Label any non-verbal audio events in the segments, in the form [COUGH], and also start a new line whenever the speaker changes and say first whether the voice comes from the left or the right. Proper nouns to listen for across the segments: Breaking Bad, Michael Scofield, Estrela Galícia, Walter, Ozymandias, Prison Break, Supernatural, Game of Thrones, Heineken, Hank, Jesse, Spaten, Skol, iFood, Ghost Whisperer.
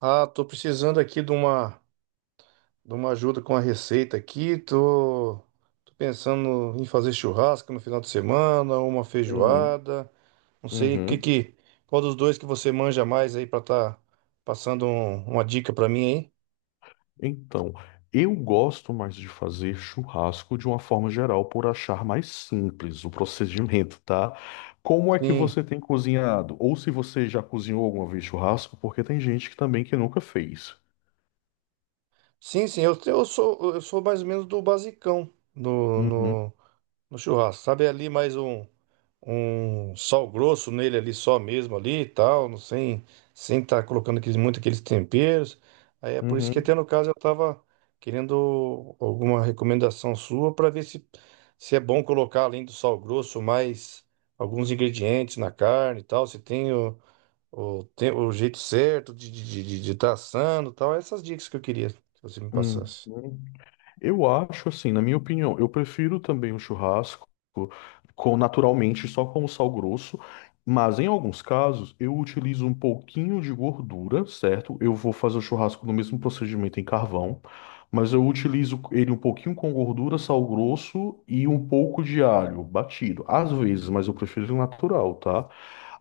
right: Ah, tô precisando aqui de uma ajuda com a receita aqui. Tô pensando em fazer churrasco no final de semana, uma
left: Uhum,
right: feijoada. Não sei
left: uhum.
right: qual dos dois que você manja mais aí pra tá passando uma dica pra mim aí?
left: Então, eu gosto mais de fazer churrasco de uma forma geral por achar mais simples o procedimento, tá? Como é que
right: Sim,
left: você tem cozinhado? Ou se você já cozinhou alguma vez churrasco, porque tem gente que também que nunca fez.
right: sim, sim. Eu sou mais ou menos do basicão no,
left: Uhum,
right: no, no churrasco. Sabe ali mais um sal grosso nele ali só mesmo ali e tal, não sem estar colocando aqueles, muito aqueles temperos. Aí é por isso que
left: uhum,
right: até no caso eu tava querendo alguma recomendação sua para ver se é bom colocar além do sal grosso mais alguns ingredientes na carne e tal, se tem tem o jeito certo de estar de tá assando e tal, essas dicas que eu queria que você me
left: uhum,
right: passasse.
left: eu acho assim, na minha opinião, eu prefiro também o churrasco com naturalmente só com o sal grosso, mas em alguns casos eu utilizo um pouquinho de gordura, certo? Eu vou fazer o churrasco no mesmo procedimento em carvão, mas eu utilizo ele um pouquinho com gordura, sal grosso e um pouco de alho batido, às vezes, mas eu prefiro o natural, tá?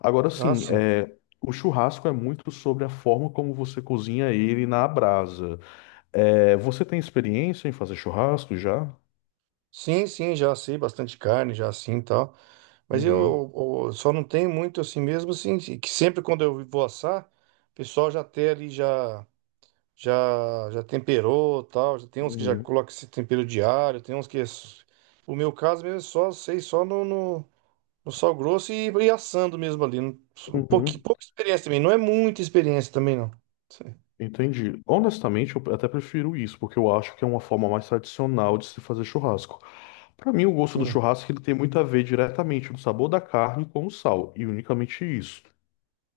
left: Agora
right: Ah,
left: sim,
right: sim.
left: é, o churrasco é muito sobre a forma como você cozinha ele na brasa. É, você tem experiência em fazer churrasco já?
right: Sim, sim, já sei bastante carne, já assim e tal. Mas
left: Uhum.
right: eu só não tenho muito assim mesmo, assim, que sempre quando eu vou assar, o pessoal já tem ali, já temperou tal. Já tem uns que já
left: Uhum.
right: colocam esse tempero diário, tem uns que é o meu caso mesmo é só, sei, só no sal grosso e assando mesmo ali. Um pouquinho,
left: Uhum.
right: pouca experiência também, não é muita experiência também, não. Sim,
left: Entendi. Honestamente, eu até prefiro isso, porque eu acho que é uma forma mais tradicional de se fazer churrasco. Para mim, o gosto do churrasco ele tem muito a ver diretamente do sabor da carne com o sal, e unicamente isso.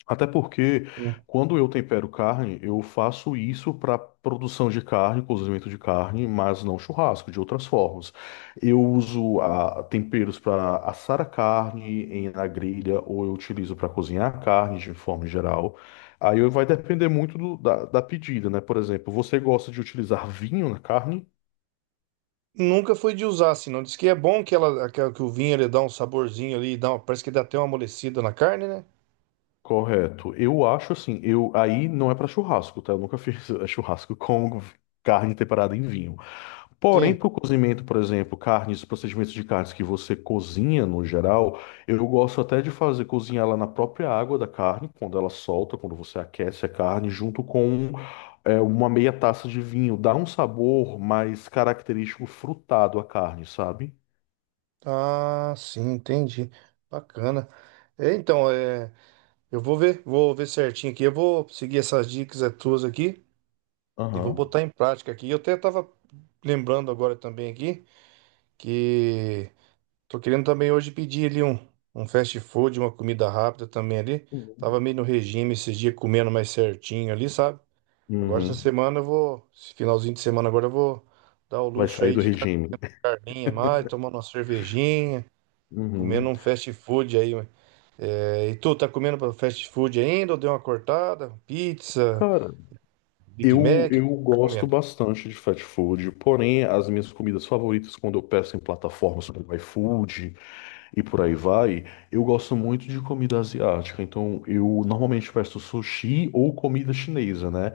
left: Até porque
right: sim.
left: quando eu tempero carne, eu faço isso para produção de carne, cozimento de carne, mas não churrasco, de outras formas. Eu uso temperos para assar a carne em, na grelha, ou eu utilizo para cozinhar a carne de forma geral. Aí vai depender muito da pedida, né? Por exemplo, você gosta de utilizar vinho na carne?
right: Nunca foi de usar, assim, não. Diz que é bom que o vinho ele dá um saborzinho ali, dá parece que dá até uma amolecida na carne, né?
left: Correto. Eu acho assim, eu aí não é para churrasco, tá? Eu nunca fiz [LAUGHS] churrasco com carne temperada em vinho. Porém,
right: Sim.
left: para o cozimento, por exemplo, carnes, procedimentos de carnes que você cozinha no geral, eu gosto até de fazer cozinhar ela na própria água da carne, quando ela solta, quando você aquece a carne, junto com uma meia taça de vinho. Dá um sabor mais característico frutado à carne, sabe?
right: Ah, sim, entendi. Bacana. É, então, é, eu vou ver certinho aqui. Eu vou seguir essas dicas, é, tuas aqui e vou
left: Aham.
right: botar em prática aqui. Eu até tava lembrando agora também aqui que tô querendo também hoje pedir ali um fast food, uma comida rápida também ali.
left: Uhum.
right: Tava meio no regime esses dias comendo mais certinho ali, sabe? Agora essa
left: Uhum.
right: semana esse finalzinho de semana agora eu vou dar o
left: Vai
right: luxo
left: sair
right: aí
left: do
right: de estar
left: regime.
right: carninha mais, tomando uma cervejinha, comendo
left: Uhum.
right: um fast food aí. É, e tu, tá comendo pra fast food ainda ou deu uma cortada? Pizza,
left: Cara,
right: Big
left: eu,
right: Mac, o que
left: eu
right: tu tá
left: gosto
right: comendo?
left: bastante de fast food, porém as minhas comidas favoritas quando eu peço em plataformas como iFood, e por aí vai, eu gosto muito de comida asiática, então eu normalmente peço sushi ou comida chinesa, né?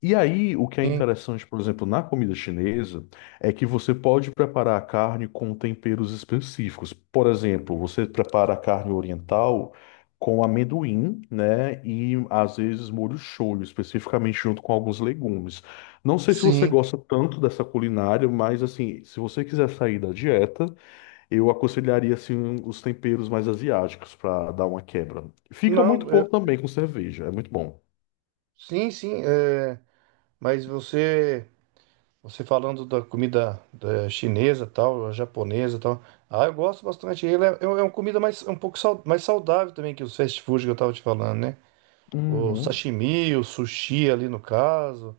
left: E aí, o que é
right: Sim,
left: interessante, por exemplo, na comida chinesa, é que você pode preparar a carne com temperos específicos. Por exemplo, você prepara a carne oriental com amendoim, né? E às vezes molho shoyu, especificamente junto com alguns legumes. Não sei se você
right: sim.
left: gosta tanto dessa culinária, mas assim, se você quiser sair da dieta, eu aconselharia assim os temperos mais asiáticos para dar uma quebra. Fica muito
right: Não, é,
left: pouco também com cerveja, é muito bom.
right: sim, sim, é, mas você falando da comida da chinesa tal, a japonesa tal, ah, eu gosto bastante. Ele é uma comida mais, um pouco mais saudável também que os fast food que eu tava te falando, né? O
left: Uhum,
right: sashimi, o sushi ali no caso,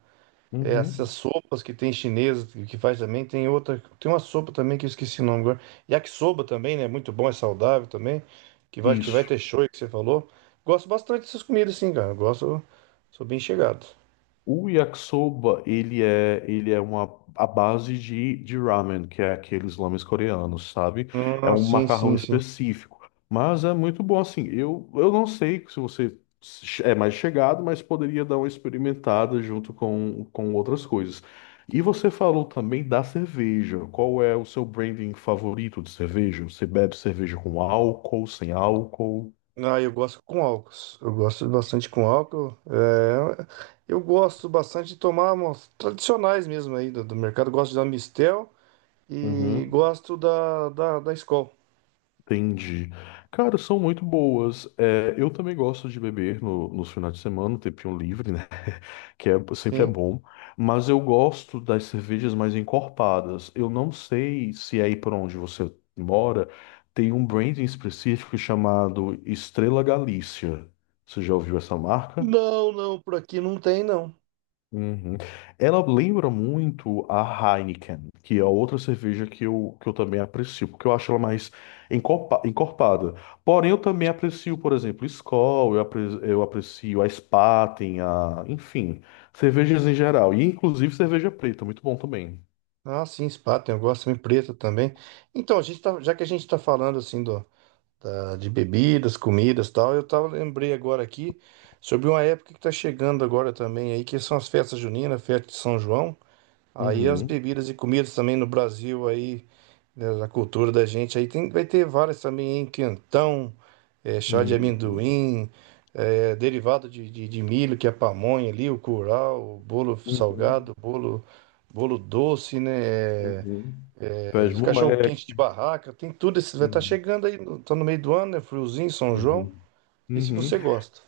right: é, essas
left: uhum.
right: sopas que tem chinesa que faz também, tem outra, tem uma sopa também que eu esqueci o nome agora. Yakisoba também, né? Muito bom, é saudável também, que vai
left: Isso.
right: ter shoyu que você falou. Gosto bastante dessas comidas sim, cara. Eu Gosto, sou bem chegado.
left: O yakisoba, ele é uma a base de ramen, que é aqueles lames coreanos, sabe? É
right: Ah,
left: um
right: sim,
left: macarrão
right: sim, sim.
left: específico, mas é muito bom assim. Eu não sei se você é mais chegado, mas poderia dar uma experimentada junto com outras coisas. E você falou também da cerveja. Qual é o seu branding favorito de cerveja? Você bebe cerveja com álcool, sem álcool?
right: Ah, eu gosto com álcool. Eu gosto bastante com álcool. É, eu gosto bastante de tomar umas tradicionais mesmo aí do mercado. Gosto da Mistel e
left: Uhum.
right: gosto da Skol.
left: Entendi. Cara, são muito boas. É, eu também gosto de beber no, nos finais de semana, no tempinho livre, né? [LAUGHS] Que é, sempre é
right: Sim.
left: bom. Mas eu gosto das cervejas mais encorpadas. Eu não sei se é aí por onde você mora tem um branding específico chamado Estrela Galícia. Você já ouviu essa marca?
right: Não, não, por aqui não tem, não.
left: Uhum. Ela lembra muito a Heineken, que é outra cerveja que eu também aprecio, porque eu acho ela mais encorpada. Porém, eu também aprecio, por exemplo, Skol, eu aprecio a Spaten, a... enfim, cervejas em geral. E inclusive cerveja preta, muito bom também.
right: Ah, sim, spa, tem, eu gosto também preta também. Então, a gente tá, já que a gente tá falando assim de bebidas, comidas e tal, eu tava, lembrei agora aqui sobre uma época que tá chegando agora também aí, que são as festas juninas, festa de São João. Aí as
left: Uhum.
right: bebidas e comidas também no Brasil aí, né. A cultura da gente aí tem, vai ter várias também, hein? Quentão, chá de
left: Uhum.
right: amendoim, eh, derivado de milho, que é a pamonha ali, o curau, o bolo
left: Uhum.
right: salgado, bolo doce, né?
left: Uhum. Pés
right: Cachorro quente de
left: moleque.
right: barraca, tem tudo. Esses, vai estar
left: Uhum.
right: chegando aí, tá no meio do ano, né? Friozinho, São João.
left: Uhum.
right: E se
left: Uhum.
right: você gosta?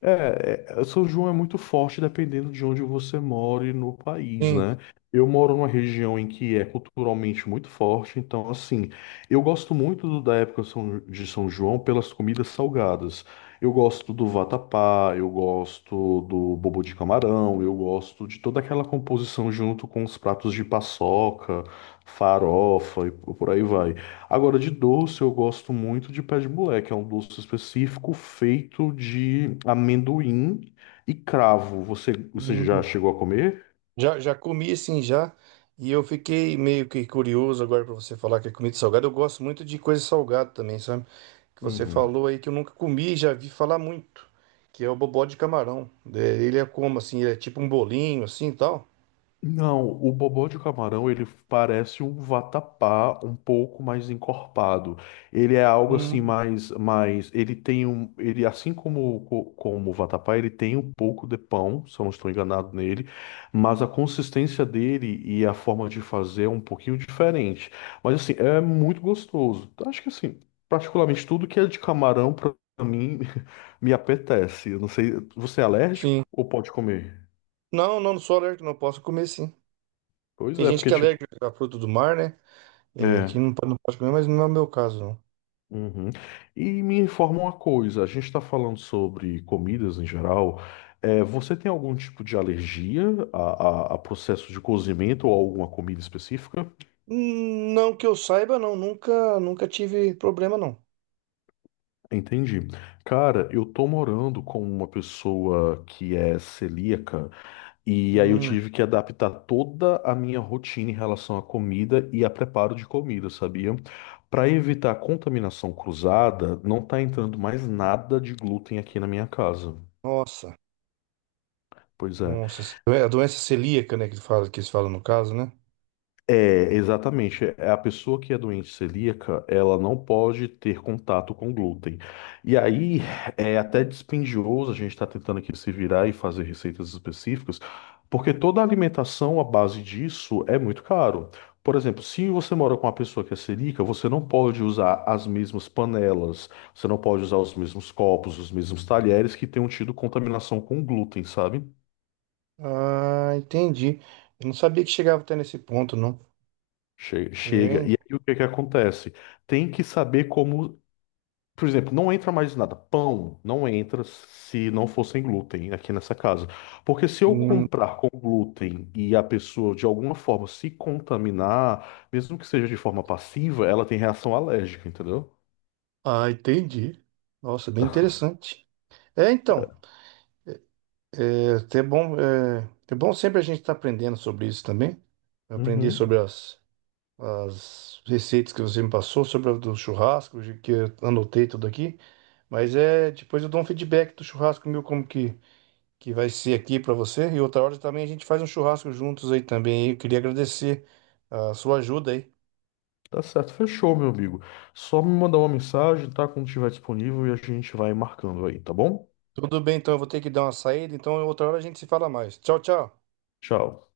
left: É, é, São João é muito forte dependendo de onde você mora no país,
right: Sim.
left: né? Eu moro numa região em que é culturalmente muito forte, então, assim, eu gosto muito da época de São João pelas comidas salgadas. Eu gosto do vatapá, eu gosto do bobo de camarão, eu gosto de toda aquela composição junto com os pratos de paçoca, farofa e por aí vai. Agora, de doce, eu gosto muito de pé de moleque. É um doce específico feito de amendoim e cravo. Você já chegou a comer?
right: Já, já comi assim já, e eu fiquei meio que curioso agora para você falar que é comida salgada. Eu gosto muito de coisa salgada também, sabe? Que você
left: Uhum.
right: falou aí que eu nunca comi e já vi falar muito, que é o bobó de camarão. É, ele é como assim, ele é tipo um bolinho assim e tal.
left: Não, o bobó de camarão ele parece um vatapá um pouco mais encorpado. Ele é algo assim
right: Hum,
left: mais, ele tem um, ele assim como como o vatapá ele tem um pouco de pão, se eu não estou enganado nele, mas a consistência dele e a forma de fazer é um pouquinho diferente. Mas assim é muito gostoso. Acho que assim particularmente tudo que é de camarão para mim [LAUGHS] me apetece. Eu não sei, você é alérgico
right: Sim.
left: ou pode comer?
right: Não, não, não sou alérgico, não posso comer sim.
left: Pois
right: Tem
left: é,
right: gente
left: porque
right: que é
left: tipo
right: alérgica a fruta do mar, né? É, que
left: é.
right: não, não pode comer, mas não é o meu caso, não.
left: Uhum. E me informa uma coisa, a gente está falando sobre comidas em geral. É, você tem algum tipo de alergia a, a processo de cozimento ou alguma comida específica?
right: Hum. Não que eu saiba, não. Nunca, nunca tive problema, não.
left: Entendi. Cara, eu tô morando com uma pessoa que é celíaca e aí eu
right: Hum,
left: tive que adaptar toda a minha rotina em relação à comida e a preparo de comida, sabia? Para evitar contaminação cruzada, não tá entrando mais nada de glúten aqui na minha casa.
right: nossa.
left: Pois é.
right: Nossa, é a doença celíaca, né, que eles falam no caso, né?
left: É, exatamente. É, a pessoa que é doente celíaca, ela não pode ter contato com glúten. E aí é até dispendioso a gente estar tentando aqui se virar e fazer receitas específicas, porque toda a alimentação à base disso é muito caro. Por exemplo, se você mora com uma pessoa que é celíaca, você não pode usar as mesmas panelas, você não pode usar os mesmos copos, os mesmos talheres que tenham tido contaminação com glúten, sabe?
right: Ah, entendi. Eu não sabia que chegava até nesse ponto, não.
left: Chega.
right: É.
left: E aí o que que acontece? Tem que saber como. Por exemplo, não entra mais nada. Pão não entra se não for sem glúten, aqui nessa casa. Porque se eu
right: Hum,
left: comprar com glúten e a pessoa de alguma forma se contaminar, mesmo que seja de forma passiva, ela tem reação alérgica, entendeu?
right: ah, entendi. Nossa, bem interessante. É, então, é até bom, é bom sempre a gente estar aprendendo sobre isso também. Eu aprendi sobre
left: Uhum.
right: as receitas que você me passou, sobre a do churrasco, que eu anotei tudo aqui. Mas é, depois eu dou um feedback do churrasco meu, como que vai ser aqui para você. E outra hora também a gente faz um churrasco juntos aí também. Eu queria agradecer a sua ajuda aí.
left: Tá certo, fechou, meu amigo. Só me mandar uma mensagem, tá? Quando estiver disponível e a gente vai marcando aí, tá bom?
right: Tudo bem, então eu vou ter que dar uma saída, então outra hora a gente se fala mais. Tchau, tchau.
left: Tchau.